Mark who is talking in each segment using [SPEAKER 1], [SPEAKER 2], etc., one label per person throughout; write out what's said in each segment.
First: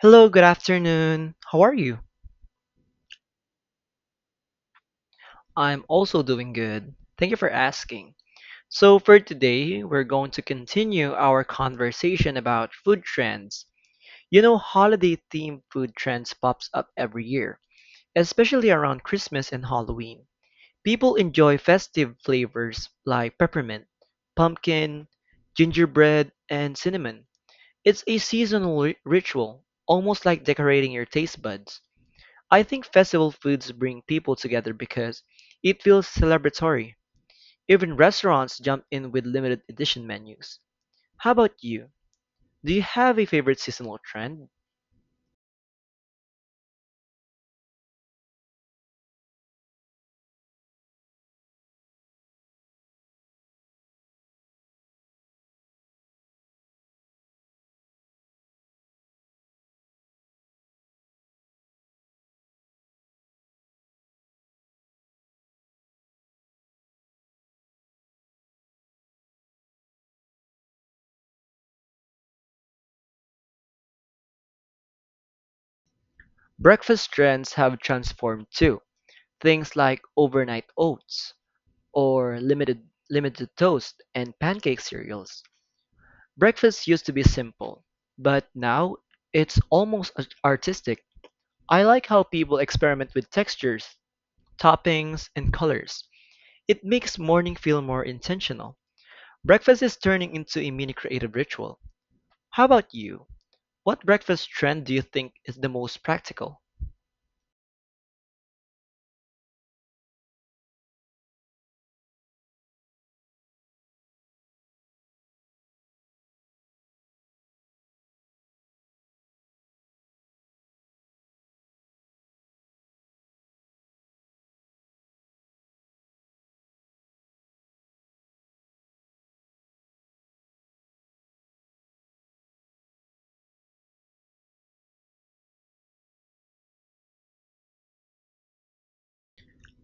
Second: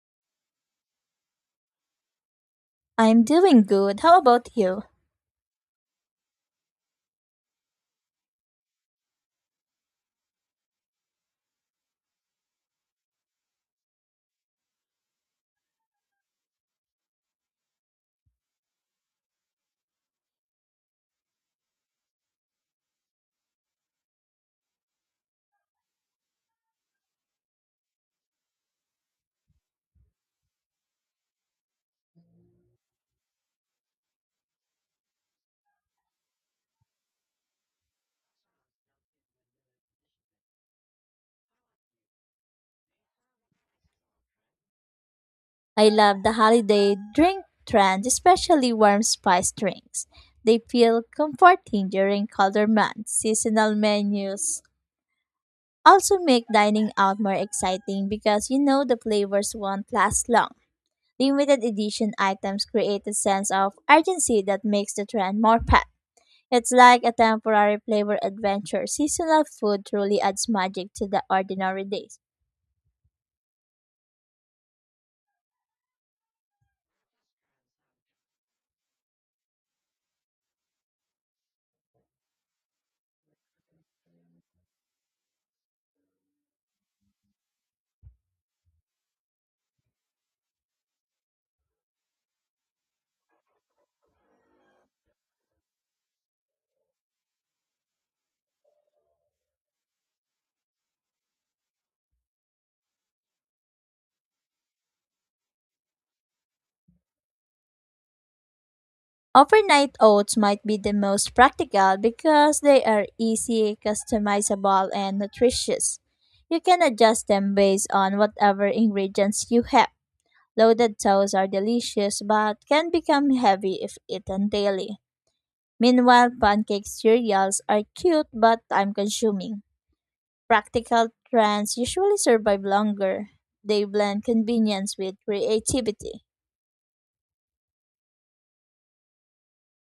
[SPEAKER 1] Hello, good afternoon. How are you?
[SPEAKER 2] I'm doing good. How about you?
[SPEAKER 1] I'm also doing good. Thank you for asking. So, for today, we're going to continue our conversation about food trends. You know, holiday themed food trends pops up every year, especially around Christmas and Halloween. People enjoy festive flavors like peppermint, pumpkin, gingerbread, and cinnamon. It's a seasonal ritual, almost like decorating your taste buds. I think festival foods bring people together because it feels celebratory. Even restaurants jump in with limited edition menus. How about you? Do you have a favorite seasonal trend?
[SPEAKER 2] I love the holiday drink trend, especially warm spice drinks. They feel comforting during colder months. Seasonal menus also make dining out more exciting because you know the flavors won't last long. Limited edition items create a sense of urgency that makes the trend more packed. It's like a temporary flavor adventure. Seasonal food truly adds magic to the ordinary days.
[SPEAKER 1] Breakfast trends have transformed too. Things like overnight oats or limited toast and pancake cereals. Breakfast used to be simple, but now it's almost artistic. I like how people experiment with textures, toppings, and colors. It makes morning feel more intentional. Breakfast is turning into a mini creative ritual. How about you? What breakfast trend do you think is the most practical?
[SPEAKER 2] Overnight oats might be the most practical because they are easy, customizable, and nutritious. You can adjust them based on whatever ingredients you have. Loaded oats are delicious but can become heavy if eaten daily. Meanwhile, pancake cereals are cute but time consuming. Practical trends usually survive longer. They blend convenience with creativity.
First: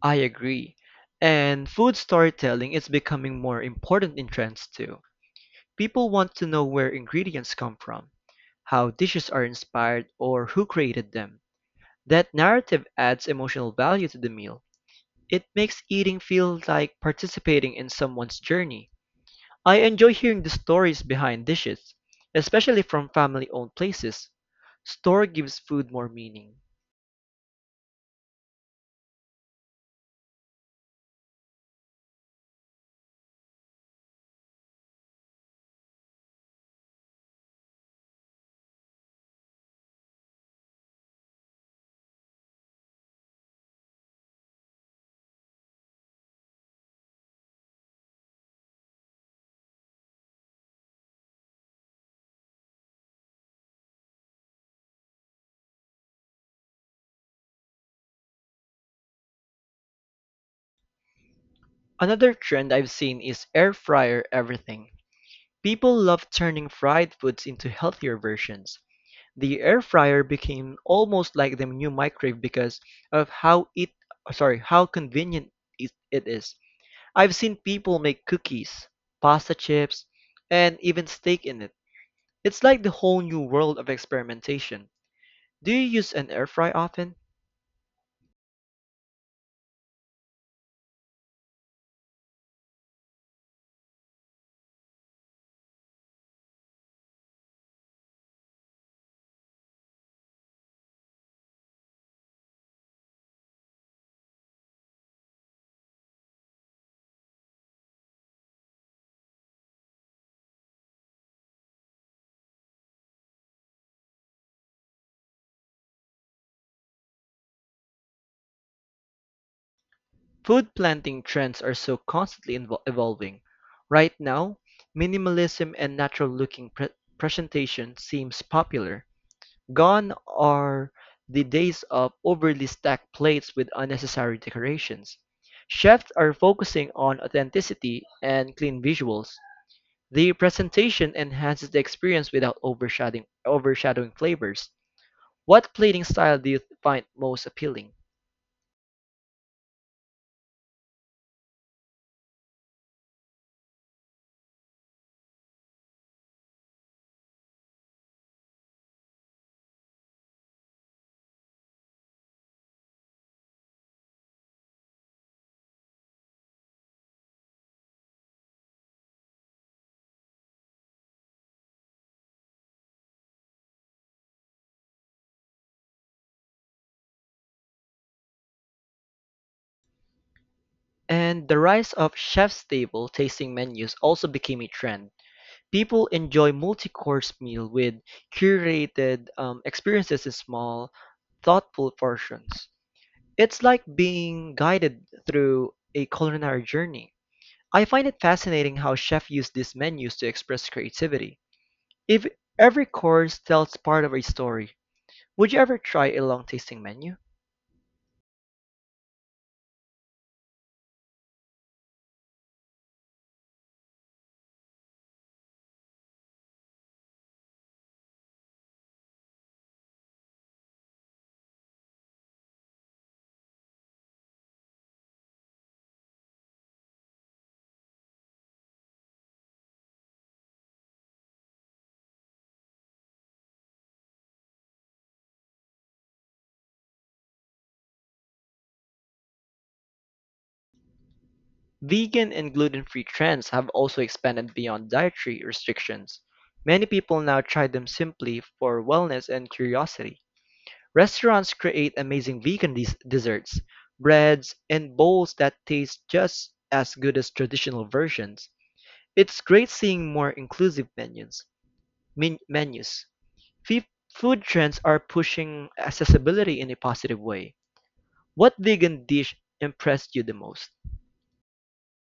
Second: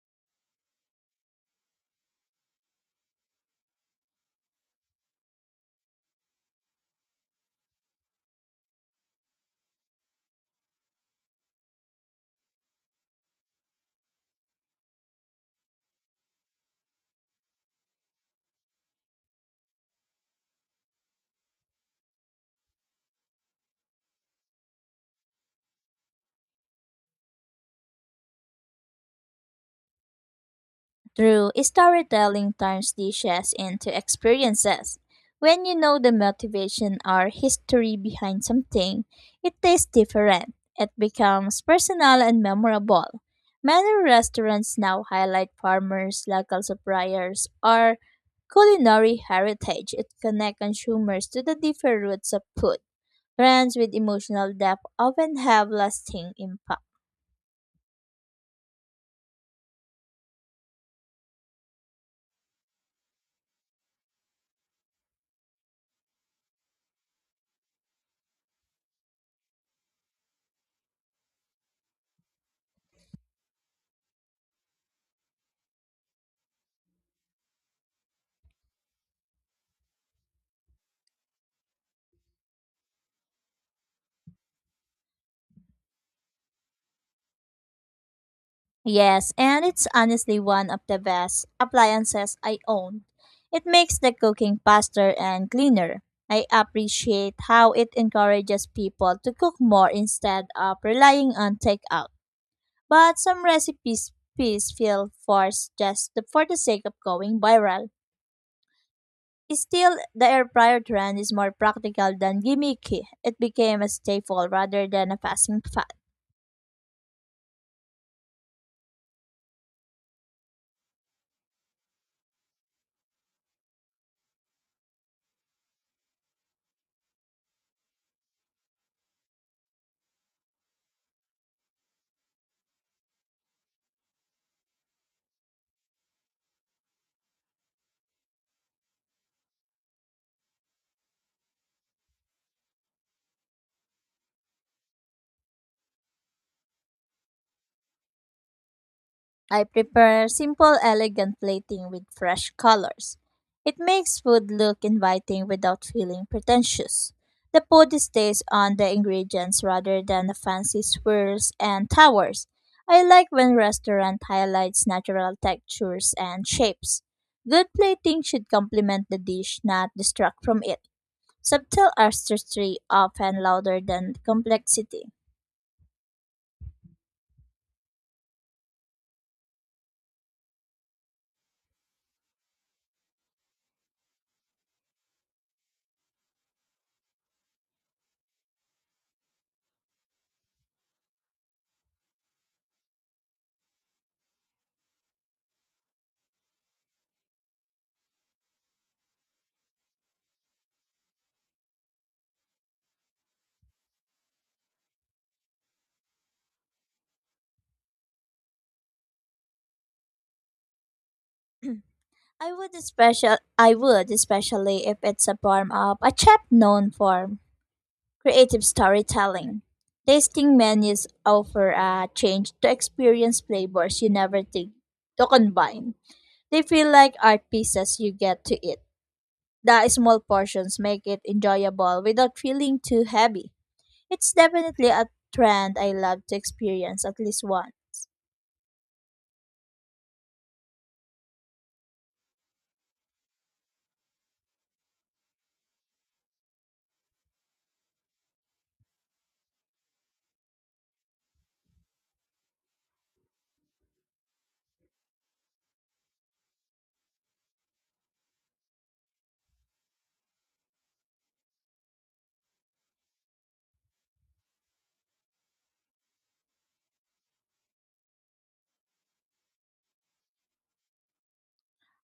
[SPEAKER 1] I agree. And food storytelling is becoming more important in trends too. People want to know where ingredients come from, how dishes are inspired, or who created them. That narrative adds emotional value to the meal. It makes eating feel like participating in someone's journey. I enjoy hearing the stories behind dishes, especially from family-owned places. Store gives food more meaning.
[SPEAKER 2] True, storytelling turns dishes into experiences. When you know the motivation or history behind something, it tastes different. It becomes personal and memorable. Many restaurants now highlight farmers, local suppliers, or culinary heritage. It connects consumers to the different roots of food. Brands with emotional depth often have lasting impact.
[SPEAKER 1] Another trend I've seen is air fryer everything. People love turning fried foods into healthier versions. The air fryer became almost like the new microwave because of how it sorry, how convenient it is. I've seen people make cookies, pasta chips, and even steak in it. It's like the whole new world of experimentation. Do you use an air fry often?
[SPEAKER 2] Yes, and it's honestly one of the best appliances I own. It makes the cooking faster and cleaner. I appreciate how it encourages people to cook more instead of relying on takeout. But some recipes feel forced for the sake of going viral. Still, the air fryer trend is more practical than gimmicky. It became a staple rather than a passing fad.
[SPEAKER 1] Food planting trends are so constantly evolving. Right now, minimalism and natural-looking presentation seems popular. Gone are the days of overly stacked plates with unnecessary decorations. Chefs are focusing on authenticity and clean visuals. The presentation enhances the experience without overshadowing flavors. What plating style do you find most appealing?
[SPEAKER 2] I prefer simple, elegant plating with fresh colors. It makes food look inviting without feeling pretentious. The food stays on the ingredients rather than the fancy swirls and towers. I like when restaurant highlights natural textures and shapes. Good plating should complement the dish, not distract from it. Subtle artistry often louder than complexity.
[SPEAKER 1] And the rise of chef's table tasting menus also became a trend. People enjoy multi-course meal with curated experiences in small, thoughtful portions. It's like being guided through a culinary journey. I find it fascinating how chefs use these menus to express creativity. If every course tells part of a story, would you ever try a long tasting menu?
[SPEAKER 2] I would especially if it's a form of a chef known for creative storytelling. Tasting menus offer a change to experience flavors you never think to combine. They feel like art pieces you get to eat. The small portions make it enjoyable without feeling too heavy. It's definitely a trend I love to experience at least once.
[SPEAKER 1] Vegan and gluten-free trends have also expanded beyond dietary restrictions. Many people now try them simply for wellness and curiosity. Restaurants create amazing vegan desserts, breads, and bowls that taste just as good as traditional versions. It's great seeing more inclusive menus. Menus. Fe- Food trends are pushing accessibility in a positive way. What vegan dish impressed you the most?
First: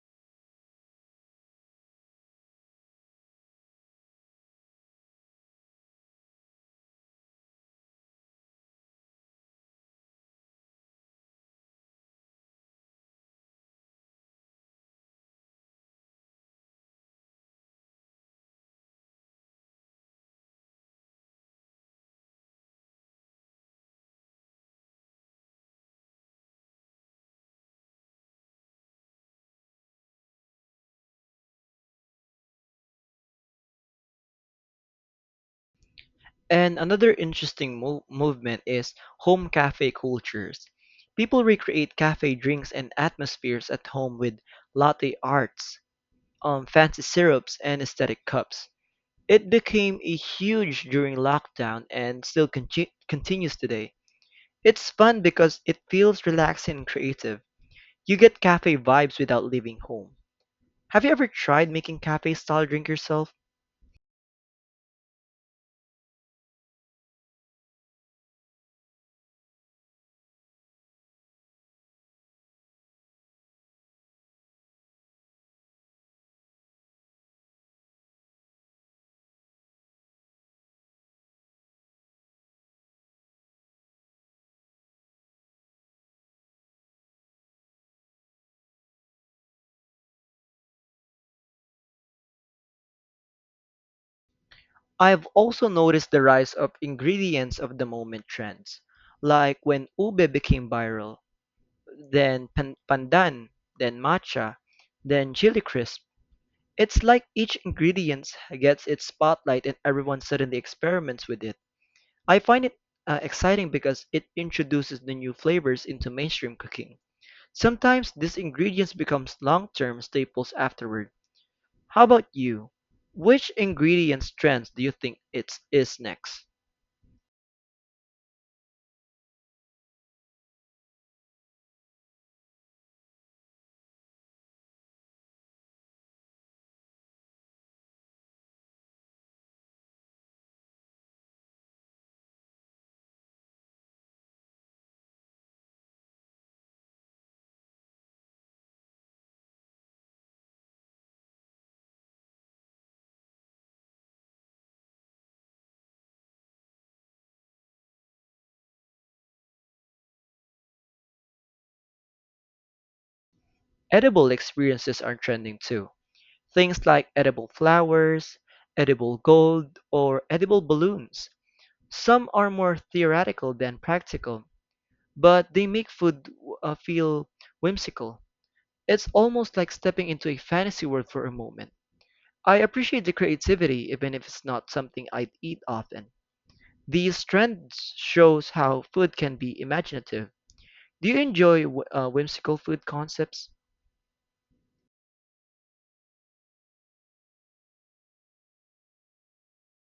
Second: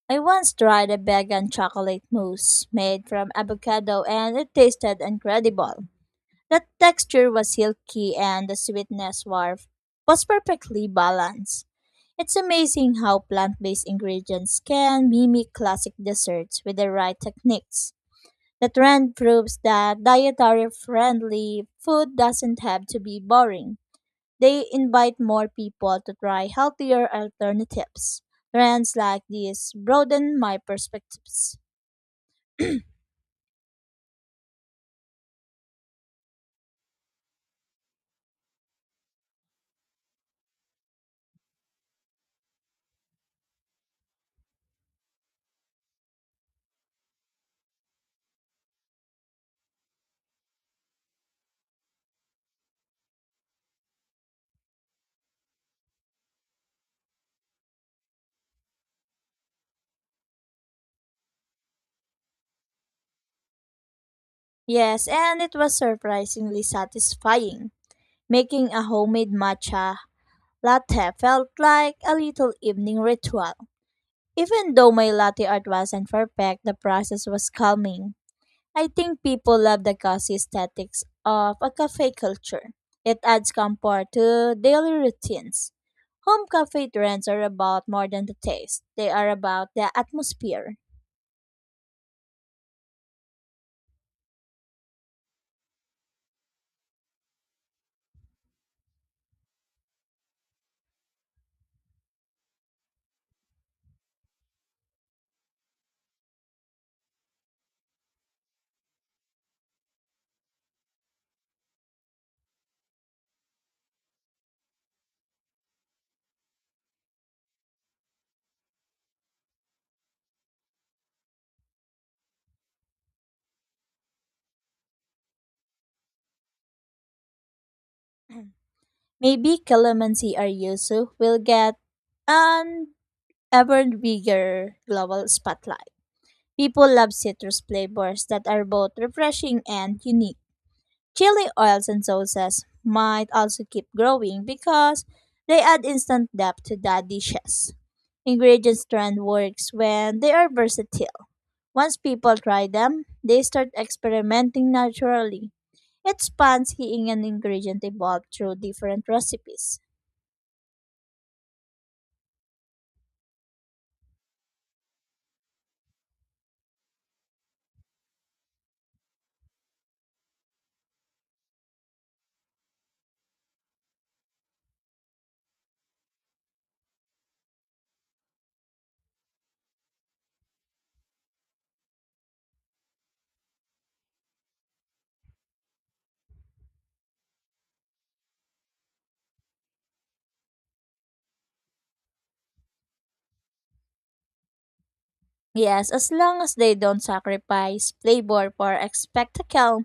[SPEAKER 2] I once tried a vegan chocolate mousse made from avocado and it tasted incredible. The texture was silky and the was perfectly balanced. It's amazing how plant based ingredients can mimic classic desserts with the right techniques. The trend proves that dietary friendly food doesn't have to be boring. They invite more people to try healthier alternatives. Trends like these broaden my perspectives.
[SPEAKER 1] And another interesting movement is home cafe cultures. People recreate cafe drinks and atmospheres at home with latte arts, fancy syrups, and aesthetic cups. It became a huge during lockdown and still continues today. It's fun because it feels relaxing and creative. You get cafe vibes without leaving home. Have you ever tried making cafe style drink yourself?
[SPEAKER 2] Yes, and it was surprisingly satisfying. Making a homemade matcha latte felt like a little evening ritual. Even though my latte art wasn't perfect, the process was calming. I think people love the cozy aesthetics of a cafe culture. It adds comfort to daily routines. Home cafe trends are about more than the taste, they are about the atmosphere.
[SPEAKER 1] I have also noticed the rise of ingredients of the moment trends, like when ube became viral, then pandan, then matcha, then chili crisp. It's like each ingredient gets its spotlight and everyone suddenly experiments with it. I find it exciting because it introduces the new flavors into mainstream cooking. Sometimes these ingredients become long-term staples afterward. How about you? Which ingredients trends do you think it's is next?
[SPEAKER 2] Maybe calamansi or yuzu will get, and ever bigger global spotlight. People love citrus flavors that are both refreshing and unique. Chili oils and sauces might also keep growing because they add instant depth to the dishes. Ingredients trend works when they are versatile. Once people try them, they start experimenting naturally. It's fun seeing an ingredient evolve through different recipes.
[SPEAKER 1] Edible experiences are trending too. Things like edible flowers, edible gold, or edible balloons. Some are more theoretical than practical, but they make food feel whimsical. It's almost like stepping into a fantasy world for a moment. I appreciate the creativity even if it's not something I'd eat often. These trends shows how food can be imaginative. Do you enjoy whimsical food concepts?
[SPEAKER 2] Yes, as long as they don't sacrifice flavor for a spectacle,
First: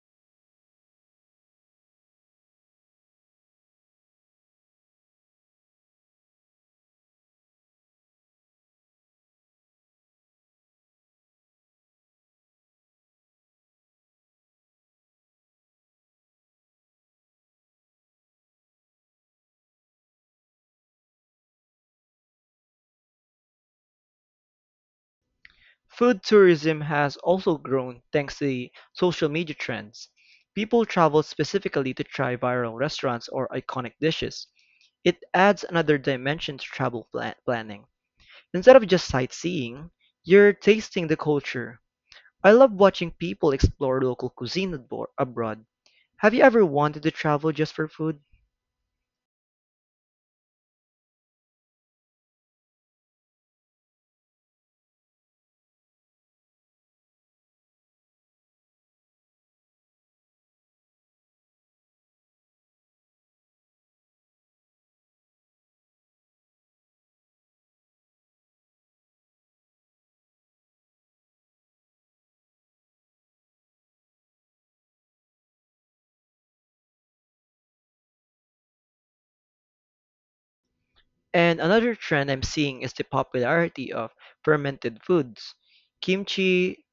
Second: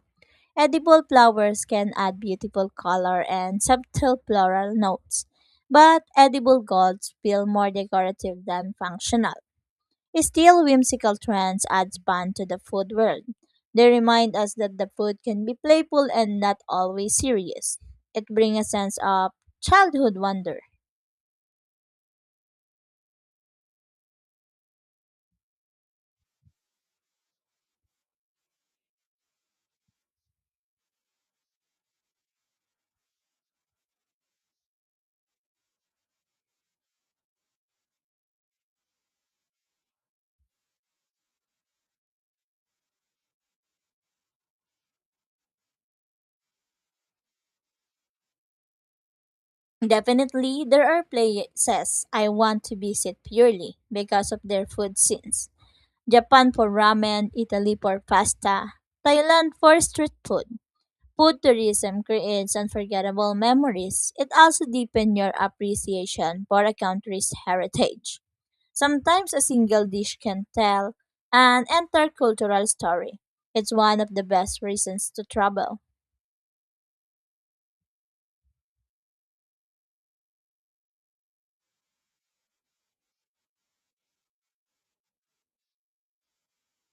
[SPEAKER 2] edible flowers can add beautiful color and subtle floral notes, but edible gods feel more decorative than functional. Still, whimsical trends add fun to the food world. They remind us that the food can be playful and not always serious. It brings a sense of childhood wonder.
[SPEAKER 1] Food tourism has also grown thanks to the social media trends. People travel specifically to try viral restaurants or iconic dishes. It adds another dimension to travel planning. Instead of just sightseeing, you're tasting the culture. I love watching people explore local cuisine abroad. Have you ever wanted to travel just for food?
[SPEAKER 2] Definitely, there are places I want to visit purely because of their food scenes. Japan for ramen, Italy for pasta, Thailand for street food. Food tourism creates unforgettable memories. It also deepens your appreciation for a country's heritage. Sometimes a single dish can tell an entire cultural story. It's one of the best reasons to travel.
[SPEAKER 1] And another trend I'm seeing is the popularity of fermented foods. Kimchi,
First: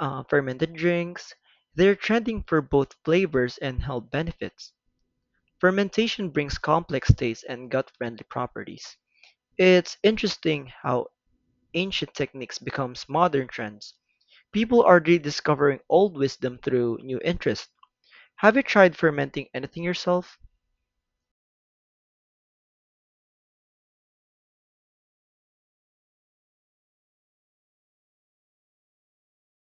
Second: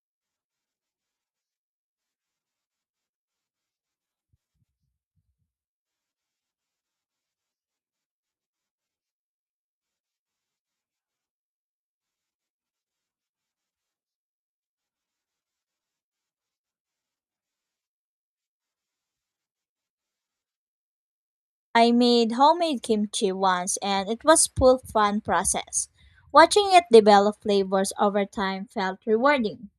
[SPEAKER 1] fermented drinks, they're trending for both flavors and health benefits. Fermentation brings complex tastes and gut-friendly properties. It's interesting how ancient techniques becomes modern trends. People are rediscovering old wisdom through new interests. Have you tried fermenting anything yourself?
[SPEAKER 2] I made homemade kimchi once and it was full fun process. Watching it develop flavors over time felt rewarding.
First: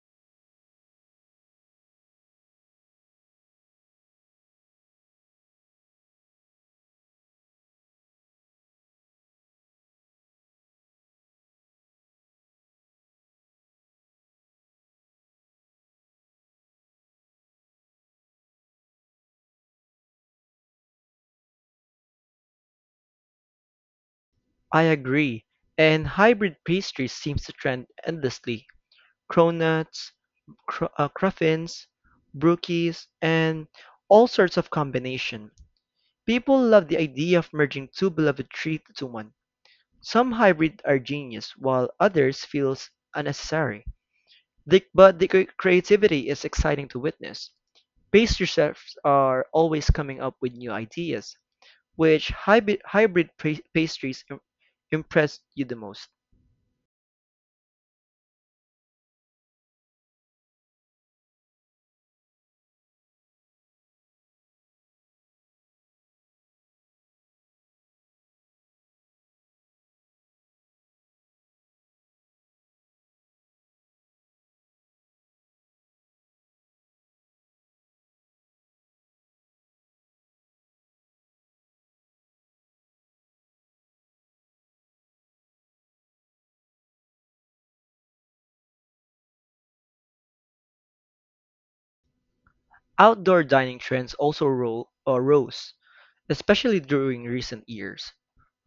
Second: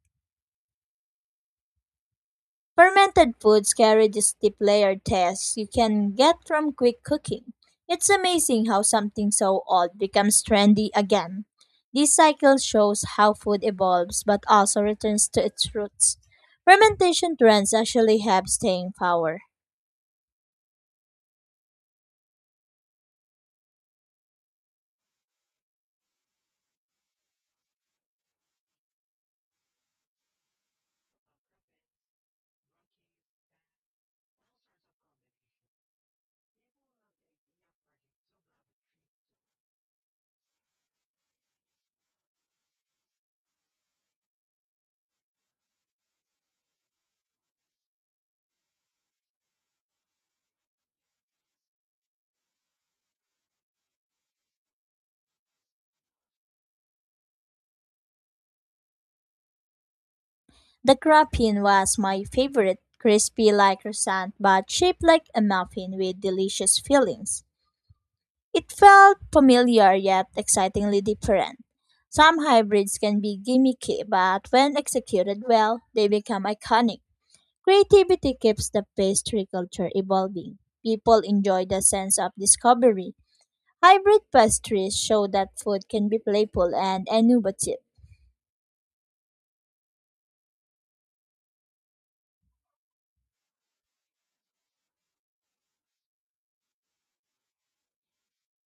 [SPEAKER 2] Fermented foods carry this deep layered taste you can get from quick cooking. It's amazing how something so old becomes trendy again. This cycle shows how food evolves but also returns to its roots. Fermentation trends actually have staying power.
[SPEAKER 1] I agree. And hybrid pastries seems to trend endlessly. Cronuts, cruffins, brookies, and all sorts of combination. People love the idea of merging two beloved traits into one. Some hybrids are genius, while others feels unnecessary. But the creativity is exciting to witness. Pace chefs are always coming up with new ideas. Which hybrid pastries impressed you the most?
[SPEAKER 2] The crappin was my favorite, crispy like croissant but shaped like a muffin with delicious fillings. It felt familiar yet excitingly different. Some hybrids can be gimmicky, but when executed well, they become iconic. Creativity keeps the pastry culture evolving. People enjoy the sense of discovery. Hybrid pastries show that food can be playful and innovative.
[SPEAKER 1] Outdoor dining trends also rose, especially during recent years.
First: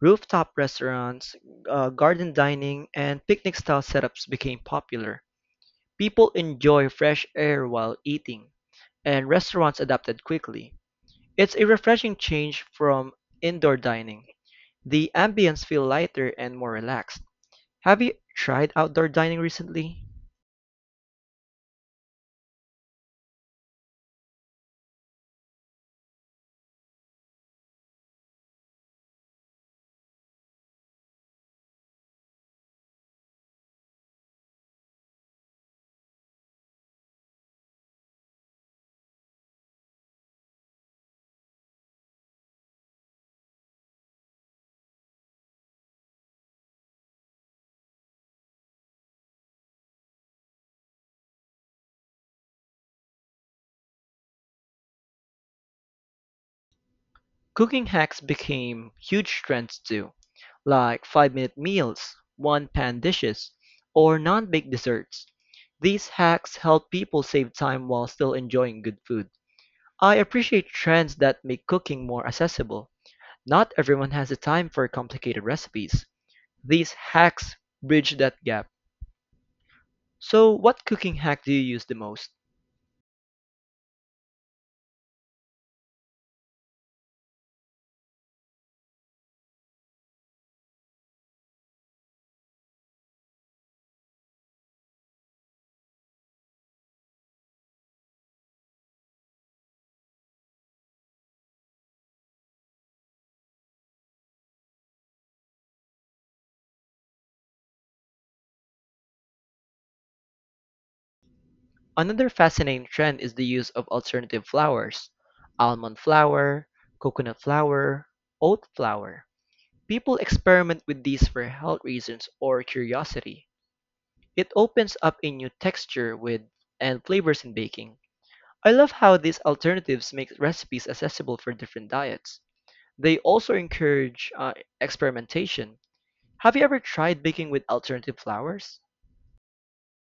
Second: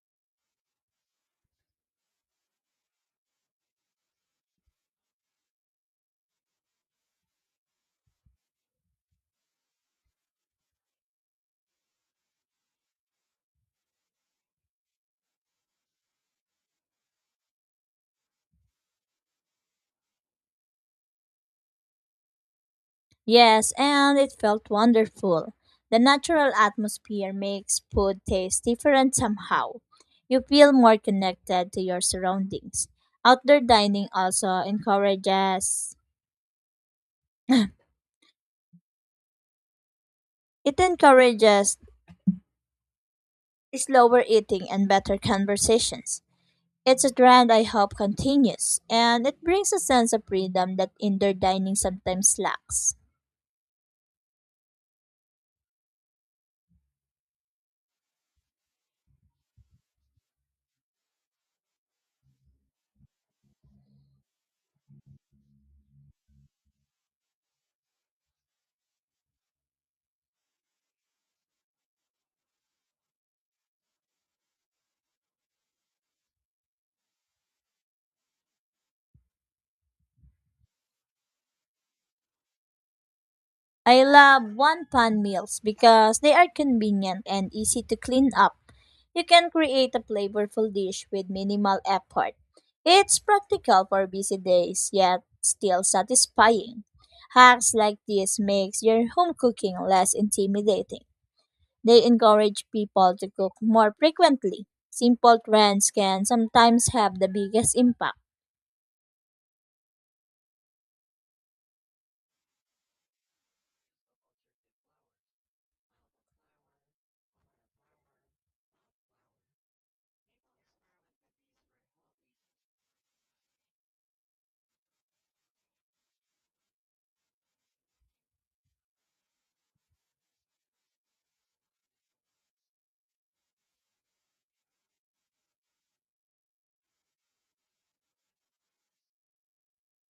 [SPEAKER 1] Rooftop restaurants, garden dining, and picnic style setups became popular. People enjoy fresh air while eating, and restaurants adapted quickly. It's a refreshing change from indoor dining. The ambience feel lighter and more relaxed. Have you tried outdoor dining recently?
[SPEAKER 2] Yes, and it felt wonderful. The natural atmosphere makes food taste different somehow. You feel more connected to your surroundings. Outdoor dining also encourages it encourages slower eating and better conversations. It's a trend I hope continues, and it brings a sense of freedom that indoor dining sometimes lacks.
[SPEAKER 1] Cooking hacks became huge trends too, like 5-minute meals, one-pan dishes, or non-baked desserts. These hacks help people save time while still enjoying good food. I appreciate trends that make cooking more accessible. Not everyone has the time for complicated recipes. These hacks bridge that gap. So, what cooking hack do you use the most?
[SPEAKER 2] I love one pan meals because they are convenient and easy to clean up. You can create a flavorful dish with minimal effort. It's practical for busy days yet still satisfying. Hacks like this makes your home cooking less intimidating. They encourage people to cook more frequently. Simple trends can sometimes have the biggest impact.
[SPEAKER 1] Another fascinating trend is the use of alternative flours almond flour, coconut flour, oat flour. People experiment with these for health reasons or curiosity. It opens up a new texture with and flavors in baking. I love how these alternatives make recipes accessible for different diets. They also encourage experimentation. Have you ever tried baking with alternative flours?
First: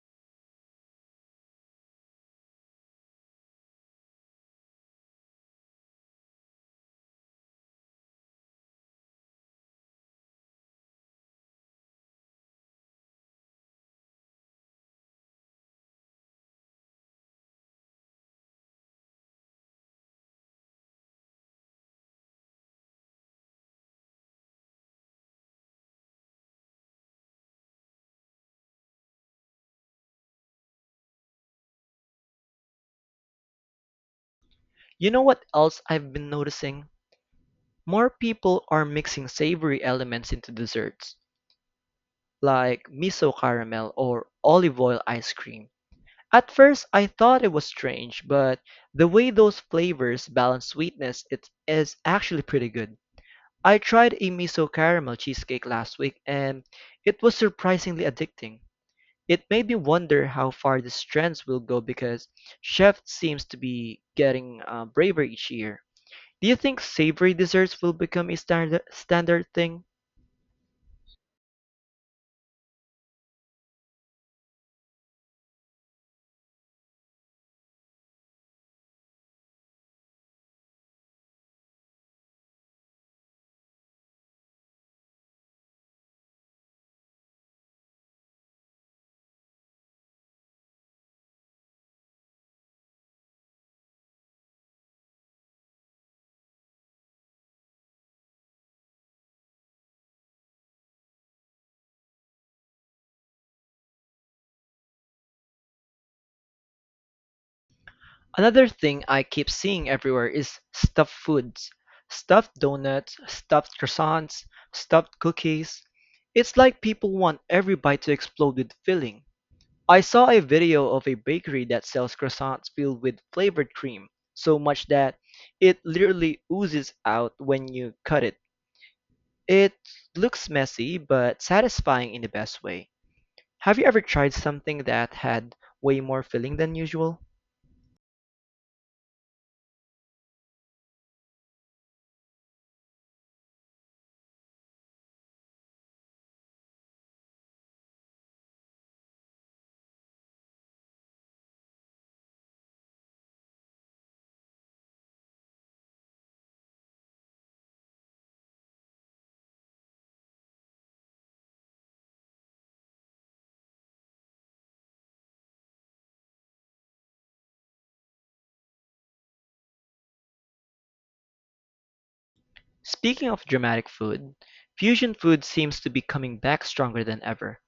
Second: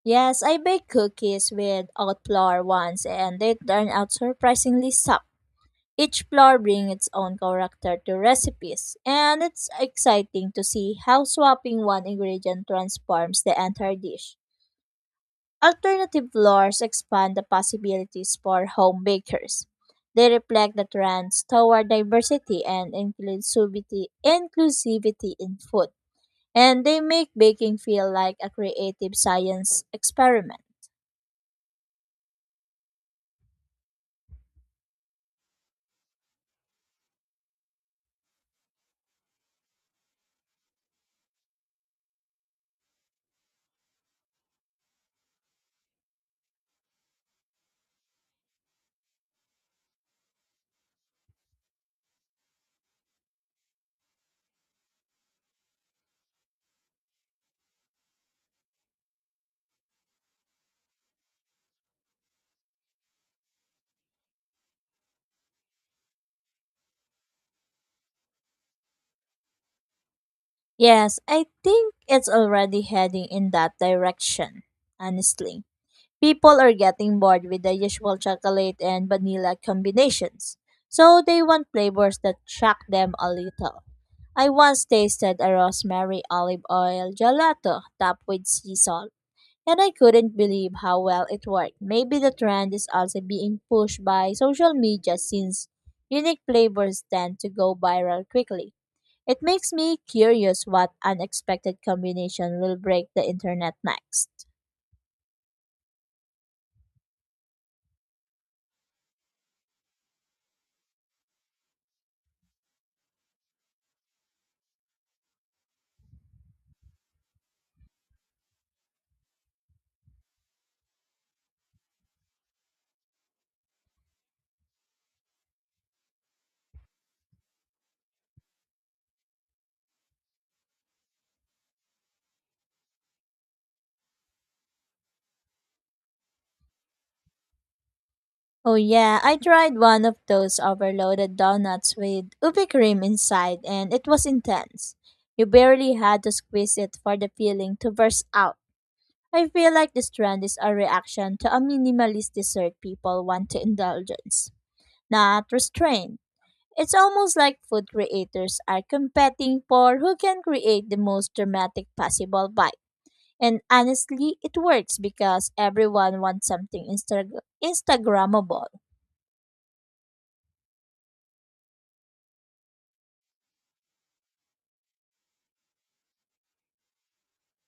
[SPEAKER 2] Yes, I baked cookies with oat flour once and they turned out surprisingly soft. Each flour brings its own character to recipes, and it's exciting to see how swapping one ingredient transforms the entire dish. Alternative flours expand the possibilities for home bakers. They reflect the trends toward diversity and inclusivity in food, and they make baking feel like a creative science experiment.
[SPEAKER 1] You know what else I've been noticing? More people are mixing savory elements into desserts, like miso caramel or olive oil ice cream. At first, I thought it was strange, but the way those flavors balance sweetness it is actually pretty good. I tried a miso caramel cheesecake last week and it was surprisingly addicting. It made me wonder how far these trends will go because chef seems to be getting braver each year. Do you think savory desserts will become a standard thing?
[SPEAKER 2] Yes, I think it's already heading in that direction, honestly. People are getting bored with the usual chocolate and vanilla combinations, so they want flavors that shock them a little. I once tasted a rosemary olive oil gelato topped with sea salt, and I couldn't believe how well it worked. Maybe the trend is also being pushed by social media since unique flavors tend to go viral quickly. It makes me curious what unexpected combination will break the internet next.
[SPEAKER 1] Another thing I keep seeing everywhere is stuffed foods. Stuffed donuts, stuffed croissants, stuffed cookies. It's like people want every bite to explode with filling. I saw a video of a bakery that sells croissants filled with flavored cream, so much that it literally oozes out when you cut it. It looks messy, but satisfying in the best way. Have you ever tried something that had way more filling than usual?
[SPEAKER 2] Oh yeah, I tried one of those overloaded donuts with ubi cream inside and it was intense. You barely had to squeeze it for the filling to burst out. I feel like this trend is a reaction to a minimalist dessert people want to indulgence, not restraint. It's almost like food creators are competing for who can create the most dramatic possible bite. And honestly, it works because everyone wants something Instagrammable.
[SPEAKER 1] Speaking of dramatic food, fusion food seems to be coming back stronger than ever.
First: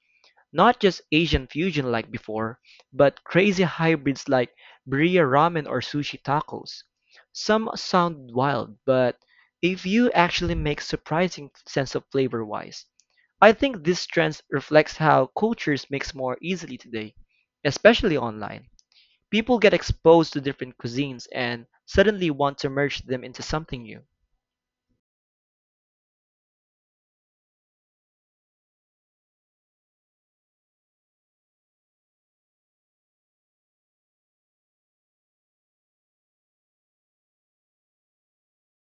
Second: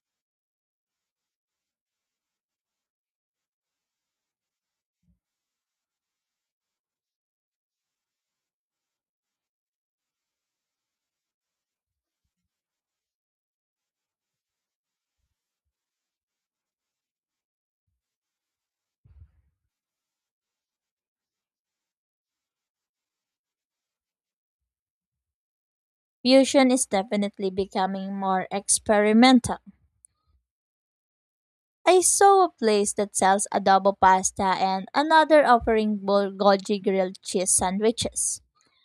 [SPEAKER 1] Not just Asian fusion like before, but crazy hybrids like birria ramen or sushi tacos. Some sound wild, but a few actually make surprising sense of flavor wise. I think this trend reflects how cultures mix more easily today, especially online. People get exposed to different cuisines and suddenly want to merge them into something new.
[SPEAKER 2] Fusion is definitely becoming more experimental. I saw a place that sells adobo pasta and another offering bulgogi grilled cheese sandwiches.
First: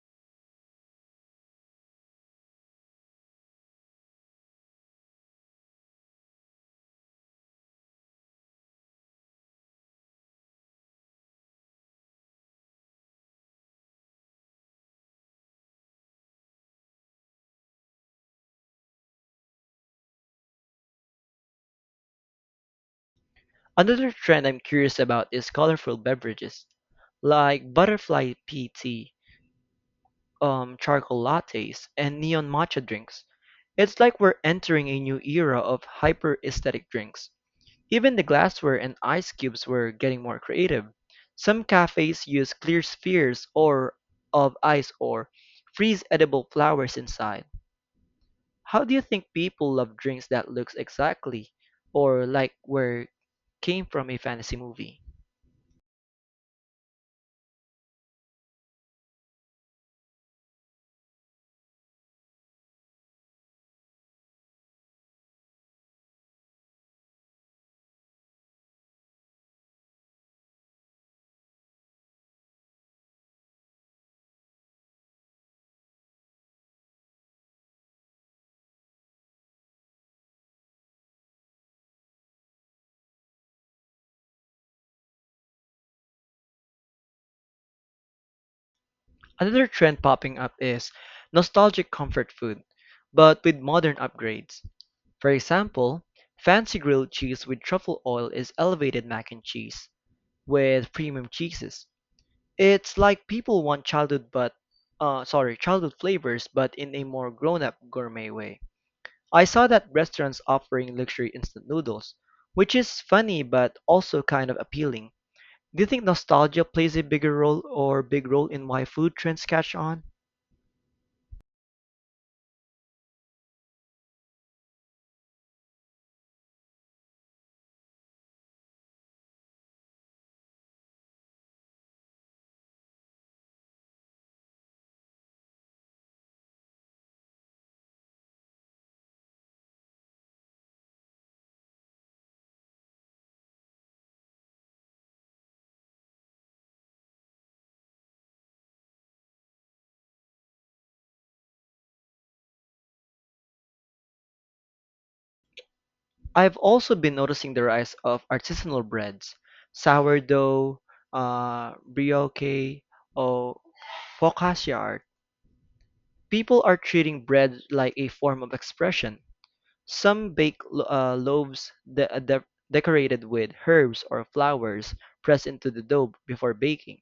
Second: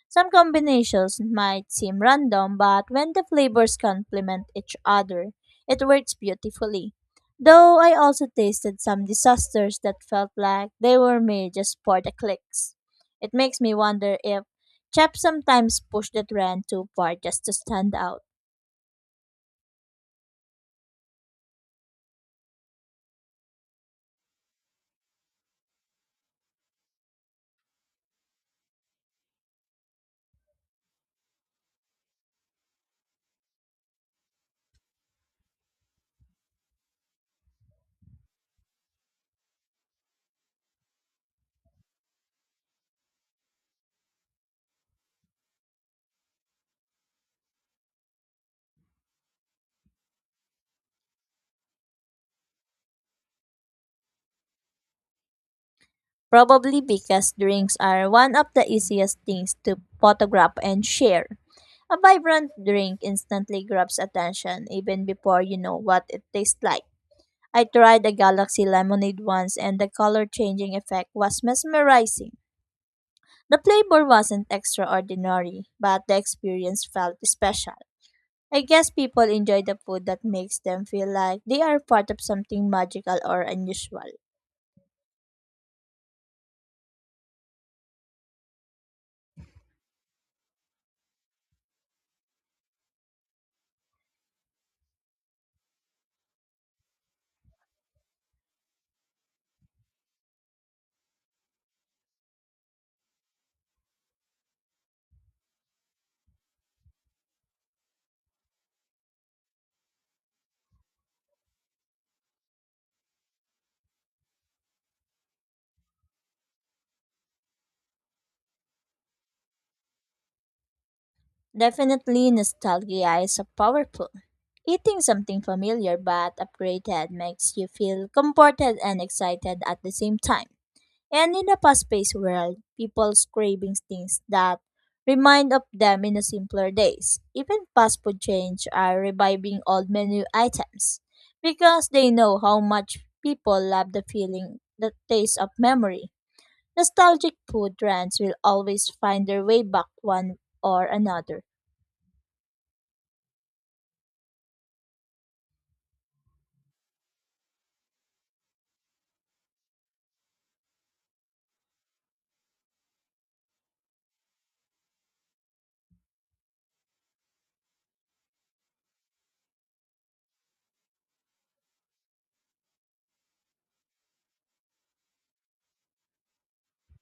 [SPEAKER 2] Some combinations might seem random, but when the flavors complement each other, it works beautifully. Though I also tasted some disasters that felt like they were made just for the clicks. It makes me wonder if chefs sometimes push the trend too far just to stand out.
[SPEAKER 1] Another trend I'm curious about is colorful beverages, like butterfly pea tea, charcoal lattes, and neon matcha drinks. It's like we're entering a new era of hyper aesthetic drinks. Even the glassware and ice cubes were getting more creative. Some cafes use clear spheres or of ice or freeze edible flowers inside. How do you think people love drinks that looks exactly or like where came from a fantasy movie?
[SPEAKER 2] Probably because drinks are one of the easiest things to photograph and share. A vibrant drink instantly grabs attention even before you know what it tastes like. I tried a galaxy lemonade once and the color changing effect was mesmerizing. The flavor wasn't extraordinary, but the experience felt special. I guess people enjoy the food that makes them feel like they are part of something magical or unusual.
[SPEAKER 1] Another trend popping up is nostalgic comfort food, but with modern upgrades. For example, fancy grilled cheese with truffle oil is elevated mac and cheese with premium cheeses. It's like people want childhood flavors but in a more grown-up gourmet way. I saw that restaurants offering luxury instant noodles, which is funny but also kind of appealing. Do you think nostalgia plays a big role in why food trends catch on?
[SPEAKER 2] Definitely, nostalgia is a powerful. Eating something familiar but upgraded makes you feel comforted and excited at the same time. And in a fast-paced world, people's cravings things that remind of them in the simpler days. Even fast food chains are reviving old menu items because they know how much people love the feeling, the taste of memory. Nostalgic food trends will always find their way back one or another.
[SPEAKER 1] I've also been noticing the rise of artisanal breads, sourdough, brioche, or focaccia art. People are treating bread like a form of expression. Some bake loaves decorated with herbs or flowers pressed into the dough before baking.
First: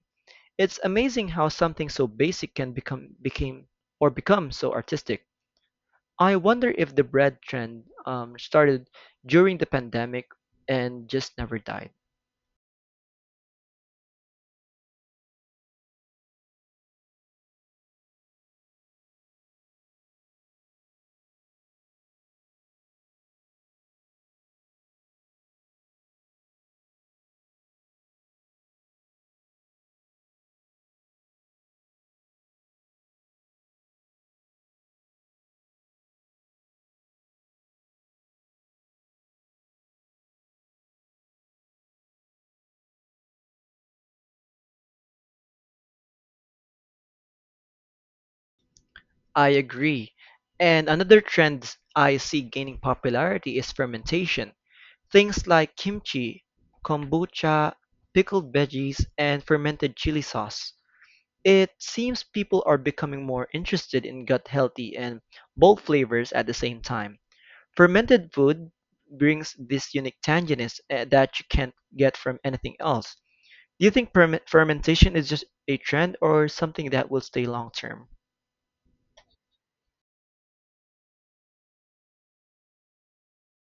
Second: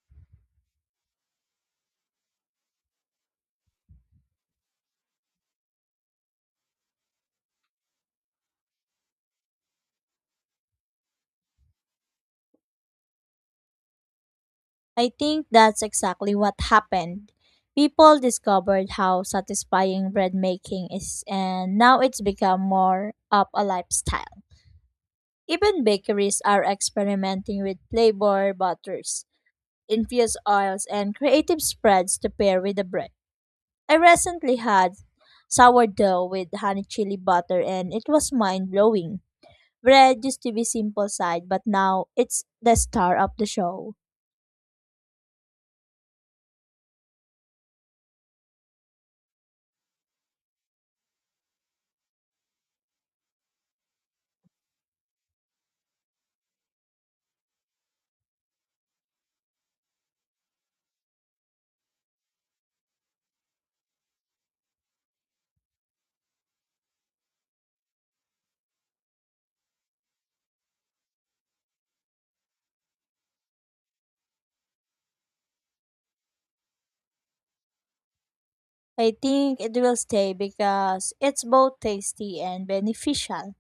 [SPEAKER 1] It's amazing how something so basic can become became or become so artistic. I wonder if the bread trend started during the pandemic and just never died.
[SPEAKER 2] I think that's exactly what happened. People discovered how satisfying bread making is, and now it's become more of a lifestyle. Even bakeries are experimenting with flavor butters, infused oils, and creative spreads to pair with the bread. I recently had sourdough with honey chili butter, and it was mind blowing. Bread used to be simple side, but now it's the star of the show.
[SPEAKER 1] I agree. And another trend I see gaining popularity is fermentation. Things like kimchi, kombucha, pickled veggies, and fermented chili sauce. It seems people are becoming more interested in gut healthy and bold flavors at the same time. Fermented food brings this unique tanginess that you can't get from anything else. Do you think fermentation is just a trend or something that will stay long term?
[SPEAKER 2] I think it will stay because it's both tasty and beneficial.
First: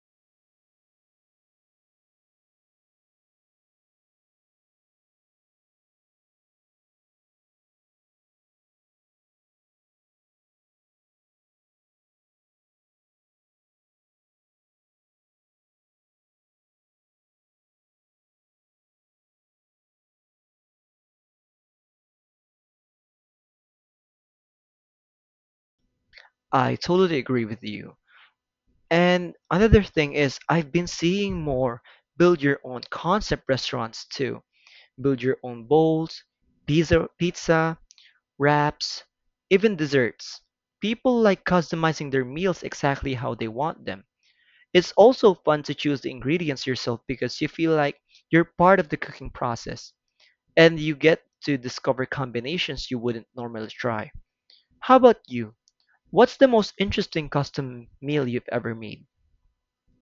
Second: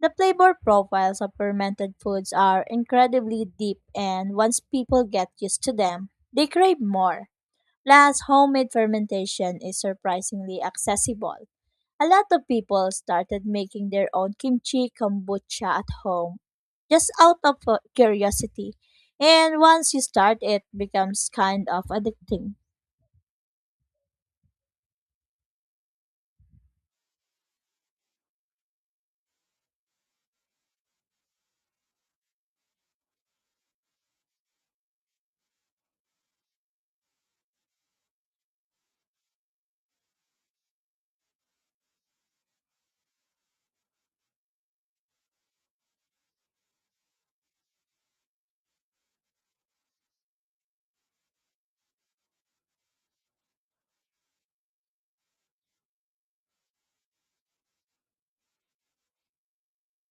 [SPEAKER 2] The flavor profiles of fermented foods are incredibly deep, and once people get used to them, they crave more. Plus, homemade fermentation is surprisingly accessible. A lot of people started making their own kimchi kombucha at home just out of curiosity. And once you start, it becomes kind of addicting.
[SPEAKER 1] I totally agree with you. And another thing is, I've been seeing more build your own concept restaurants too. Build your own bowls, pizza, wraps, even desserts. People like customizing their meals exactly how they want them. It's also fun to choose the ingredients yourself because you feel like you're part of the cooking process and you get to discover combinations you wouldn't normally try. How about you? What's the most interesting custom meal you've ever made?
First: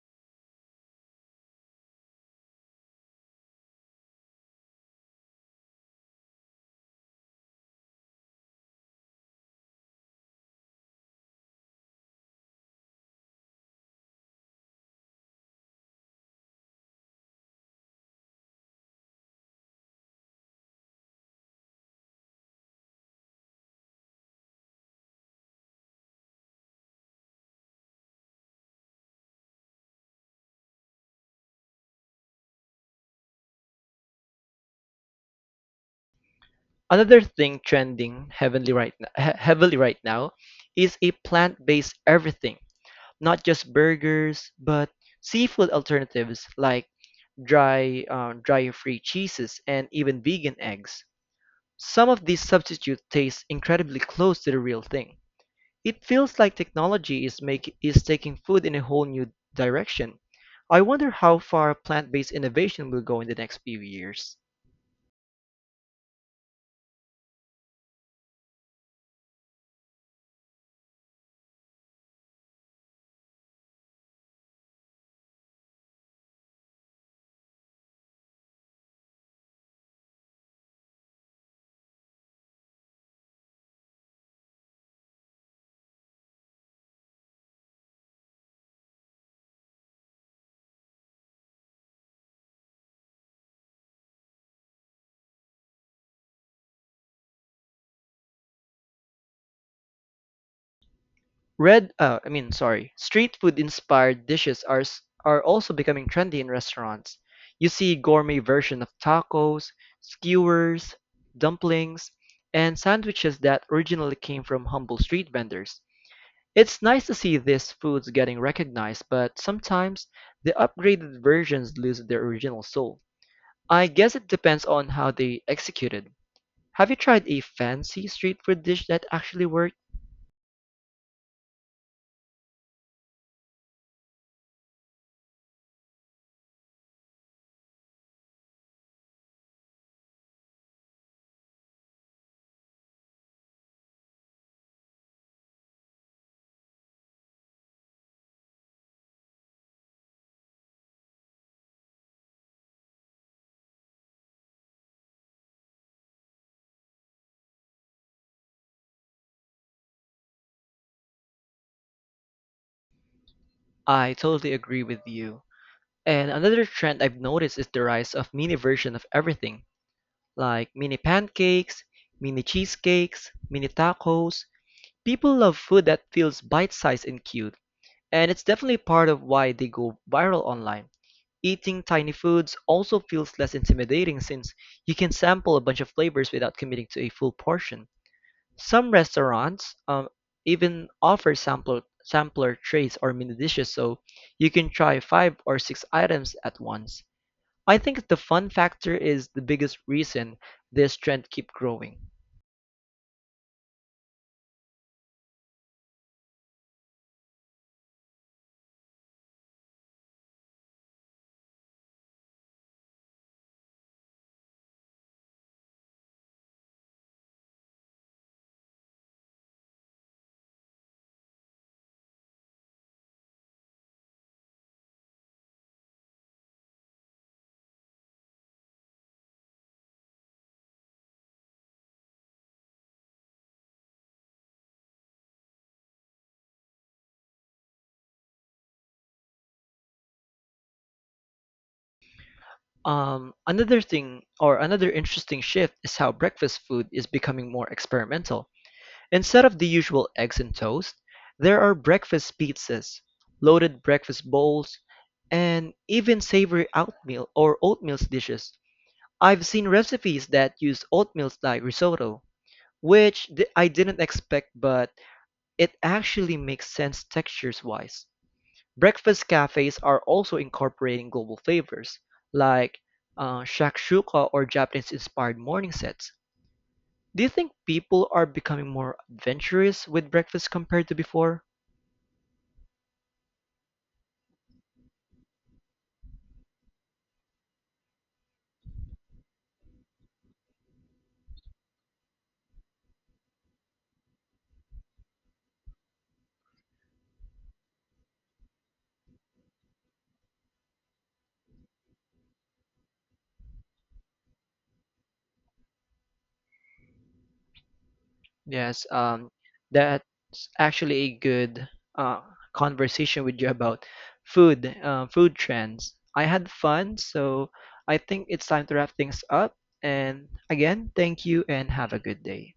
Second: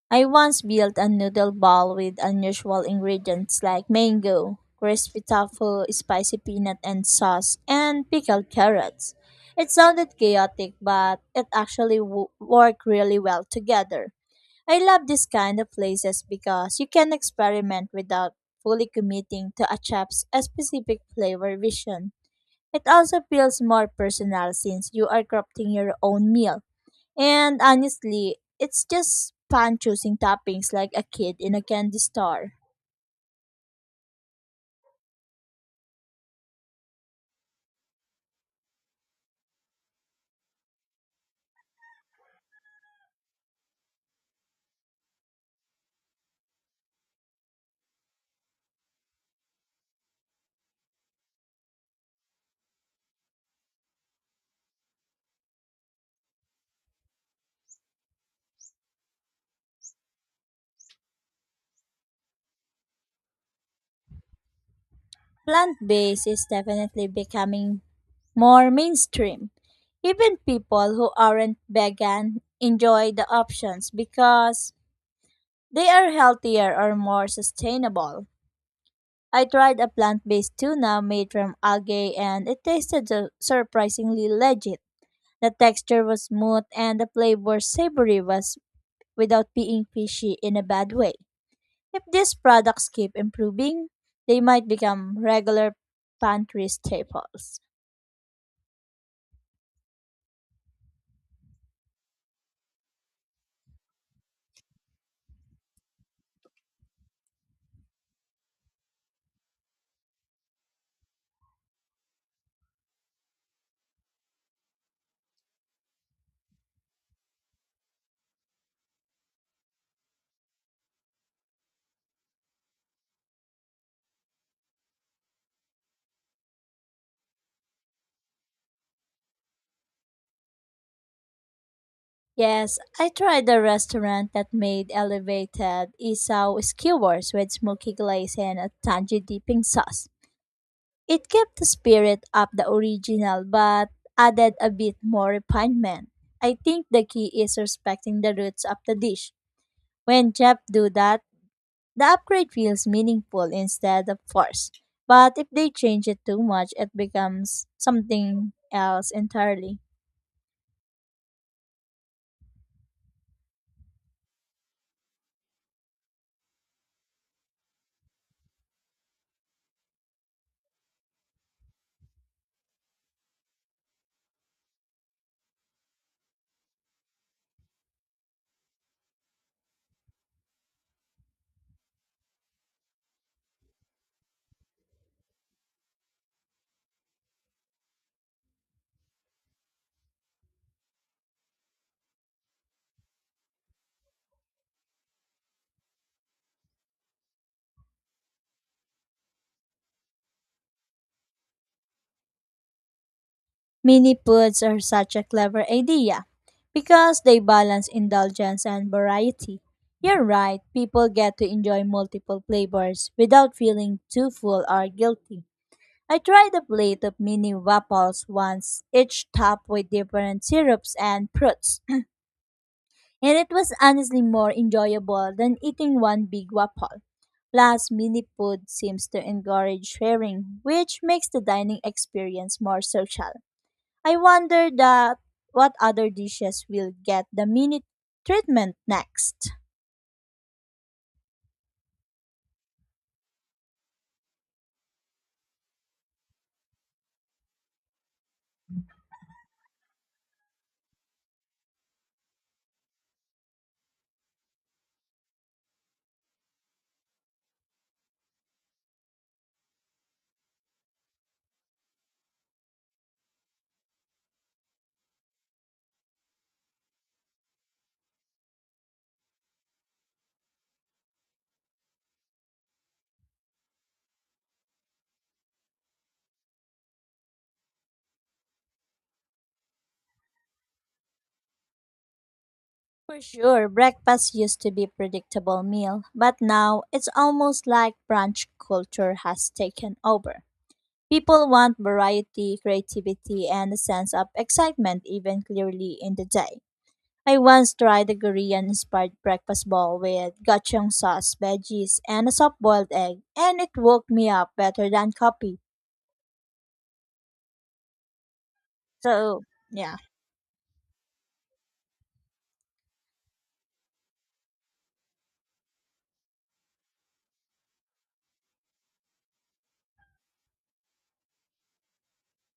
[SPEAKER 2] I once built a noodle ball with unusual ingredients like mango, crispy tofu, spicy peanut and sauce, and pickled carrots. It sounded chaotic, but it actually worked really well together. I love this kind of places because you can experiment without fully committing to a chef's a specific flavor vision. It also feels more personal since you are crafting your own meal. And honestly, it's just fun choosing toppings like a kid in a candy store.
[SPEAKER 1] Another thing trending heavily right now is a plant-based everything. Not just burgers, but seafood alternatives like dry-free cheeses and even vegan eggs. Some of these substitutes taste incredibly close to the real thing. It feels like technology is making is taking food in a whole new direction. I wonder how far plant-based innovation will go in the next few years.
[SPEAKER 2] Plant based is definitely becoming more mainstream. Even people who aren't vegan enjoy the options because they are healthier or more sustainable. I tried a plant based tuna made from algae and it tasted surprisingly legit. The texture was smooth and the flavor savory was without being fishy in a bad way. If these products keep improving, they might become regular pantry staples.
[SPEAKER 1] Red, I mean, sorry, Street food inspired dishes are also becoming trendy in restaurants. You see gourmet version of tacos, skewers, dumplings, and sandwiches that originally came from humble street vendors. It's nice to see these foods getting recognized, but sometimes the upgraded versions lose their original soul. I guess it depends on how they executed. Have you tried a fancy street food dish that actually worked?
[SPEAKER 2] Yes, I tried a restaurant that made elevated isaw skewers with smoky glaze and a tangy dipping sauce. It kept the spirit of the original but added a bit more refinement. I think the key is respecting the roots of the dish. When chefs do that, the upgrade feels meaningful instead of forced, but if they change it too much, it becomes something else entirely.
[SPEAKER 1] I totally agree with you. And another trend I've noticed is the rise of mini version of everything, like mini pancakes, mini cheesecakes, mini tacos. People love food that feels bite-sized and cute, and it's definitely part of why they go viral online. Eating tiny foods also feels less intimidating since you can sample a bunch of flavors without committing to a full portion. Some restaurants even offer sampler trays or mini dishes so you can try five or six items at once. I think the fun factor is the biggest reason this trend keep growing.
[SPEAKER 2] Mini foods are such a clever idea because they balance indulgence and variety. You're right, people get to enjoy multiple flavors without feeling too full or guilty. I tried a plate of mini waffles once, each topped with different syrups and fruits, and it was honestly more enjoyable than eating one big waffle. Plus, mini food seems to encourage sharing, which makes the dining experience more social. I wonder that what other dishes will get the mini treatment next.
[SPEAKER 1] Another thing or another interesting shift is how breakfast food is becoming more experimental. Instead of the usual eggs and toast, there are breakfast pizzas, loaded breakfast bowls, and even savory oatmeal or oatmeal dishes. I've seen recipes that use oatmeal like risotto, which I didn't expect, but it actually makes sense textures wise. Breakfast cafes are also incorporating global flavors, like shakshuka or Japanese-inspired morning sets. Do you think people are becoming more adventurous with breakfast compared to before?
[SPEAKER 2] For sure, breakfast used to be predictable meal, but now it's almost like brunch culture has taken over. People want variety, creativity, and a sense of excitement even clearly in the day. I once tried a Korean-inspired breakfast bowl with gochujang sauce, veggies, and a soft-boiled egg, and it woke me up better than coffee.
[SPEAKER 1] Yes,
[SPEAKER 2] So, yeah.
[SPEAKER 1] that's actually a good uh, conversation with you about food trends. I had fun, so I think it's time to wrap things up. And again, thank you and have a good day.